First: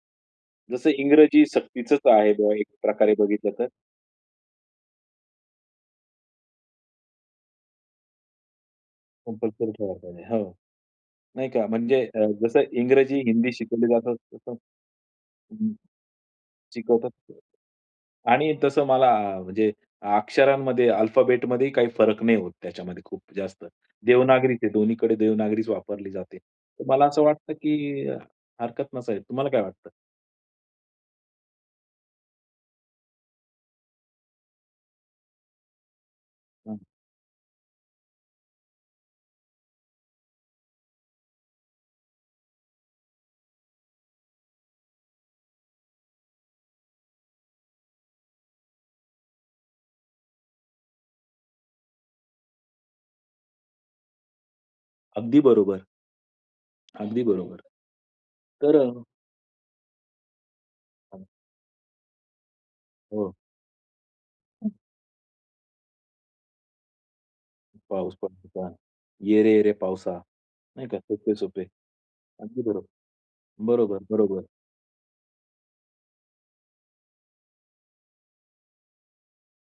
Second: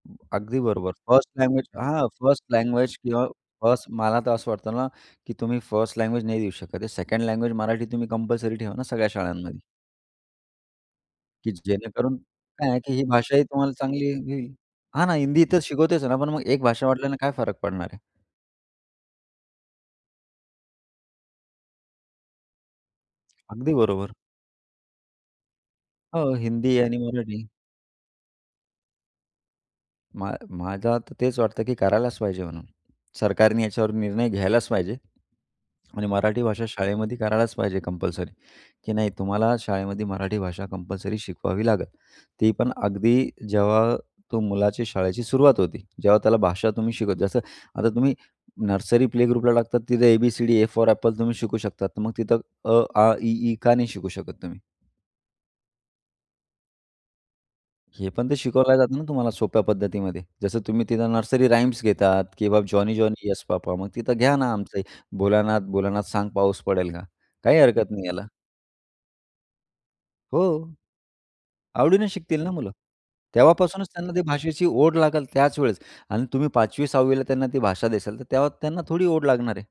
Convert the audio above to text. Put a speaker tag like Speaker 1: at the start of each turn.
Speaker 1: अगदी
Speaker 2: जसं
Speaker 1: बरोबर. फर्स्ट
Speaker 2: इंग्रजी
Speaker 1: लँग्वेज
Speaker 2: सक्तीचच
Speaker 1: हां,
Speaker 2: आहे,
Speaker 1: फर्स्ट
Speaker 2: एक
Speaker 1: लँग्वेज
Speaker 2: प्रकारे
Speaker 1: किंवा
Speaker 2: बघितलं तर.
Speaker 1: फर्स्ट मला तर असं वाटतं ना, की तुम्ही फर्स्ट लँग्वेज नाही देऊ शकत हे. सेकंड लँग्वेज मराठी तुम्ही कंपल्सरी ठेवा ना सगळ्या शाळांमध्ये.
Speaker 2: कंपल्सरी ठेवायला पाहिजे, हं. नाही
Speaker 1: की
Speaker 2: का. म्हणजे
Speaker 1: जेणेकरून
Speaker 2: अ, जसं
Speaker 1: काय आहे की ही
Speaker 2: इंग्रजी,
Speaker 1: भाषा ही
Speaker 2: हिंदी
Speaker 1: तुम्हाला
Speaker 2: शिकवलं
Speaker 1: चांगली ये
Speaker 2: जातं,
Speaker 1: येईल.
Speaker 2: तसं
Speaker 1: हां ना हिंदी इथे
Speaker 2: हं,
Speaker 1: शिकवतेच ना. पण मग एक भाषा वाढल्याने काय
Speaker 2: शिकवतात
Speaker 1: फरक पडणार आहे.
Speaker 2: आणि तसं मला म्हणजे अक्षरांमध्ये, अल्फाबेटमध्येही काही फरक नाही होत त्याच्यामध्ये खूप जास्त.
Speaker 1: अगदी बरोबर.
Speaker 2: देवनागरी ते दोन्हीकडे देवनागरीच वापरली
Speaker 1: हो,
Speaker 2: जाते.
Speaker 1: हिंदी
Speaker 2: तर
Speaker 1: आणि
Speaker 2: मला असं
Speaker 1: मराठी.
Speaker 2: वाटतं की हरकत नसावी. तुम्हाला काय वाटतं?
Speaker 1: मा माझा तर तेच वाटतं की करायलाच पाहिजे म्हणून. सरकारने याच्यावर निर्णय घ्यायलाच पाहिजे. आणि मराठी भाषा
Speaker 2: हं.
Speaker 1: शाळेमध्ये करायलाच पाहिजे कंपल्सरी. की नाही तुम्हाला शाळेमध्ये मराठी भाषा कंपल्सरी शिकवावी लागेल, ती पण अगदी जेव्हा तो मुलाच्या शाळेची सुरुवात होती. जेव्हा त्याला भाषा तुम्ही शिकवता. जसं आता तुम्ही नर्सरी, प्ले ग्रुपला टाकतात तिथे A, B, C, D, A for apple तुम्ही शिकू शकतात, तर मग तिथं अ, आ, इ, ई का नाही शिकू शकत तुम्ही?
Speaker 2: अगदी बरोबर. अगदी बरोबर.
Speaker 1: हे पण ते शिकवलं
Speaker 2: तर
Speaker 1: जातं
Speaker 2: अ
Speaker 1: ना, तुम्हाला सोप्या पद्धतीमध्ये. जसं तुम्ही तिथं
Speaker 2: [unintelligible]
Speaker 1: नर्सरी राइम्स घेतात किंवा जॉनी, जॉनी
Speaker 2: हो.
Speaker 1: Yes papa! मग तिथं घ्या ना
Speaker 2: [unintelligible]
Speaker 1: आमचं भोलानाथ, भोलानाथ सांग पाऊस पडेल का? काही हरकत नाही
Speaker 2: पाऊस
Speaker 1: याला.
Speaker 2: पडत होता. ये रे ये रे पावसा.
Speaker 1: हो.
Speaker 2: नाही का, सोपे-सोपे.
Speaker 1: आवडीने शिकतील ना
Speaker 2: अगदी
Speaker 1: मुलं,
Speaker 2: बरोबर.
Speaker 1: तेव्हापासूनच
Speaker 2: बरोबर,
Speaker 1: त्यांना त्या
Speaker 2: बरोबर.
Speaker 1: भाषेची ओढ लागेल त्याच वेळेस आणि तुम्ही 5वी, 6वी ला त्यांना ती भाषा द्याल तर तेव्हा त्यांना थोडी ओढ लागणार आहे.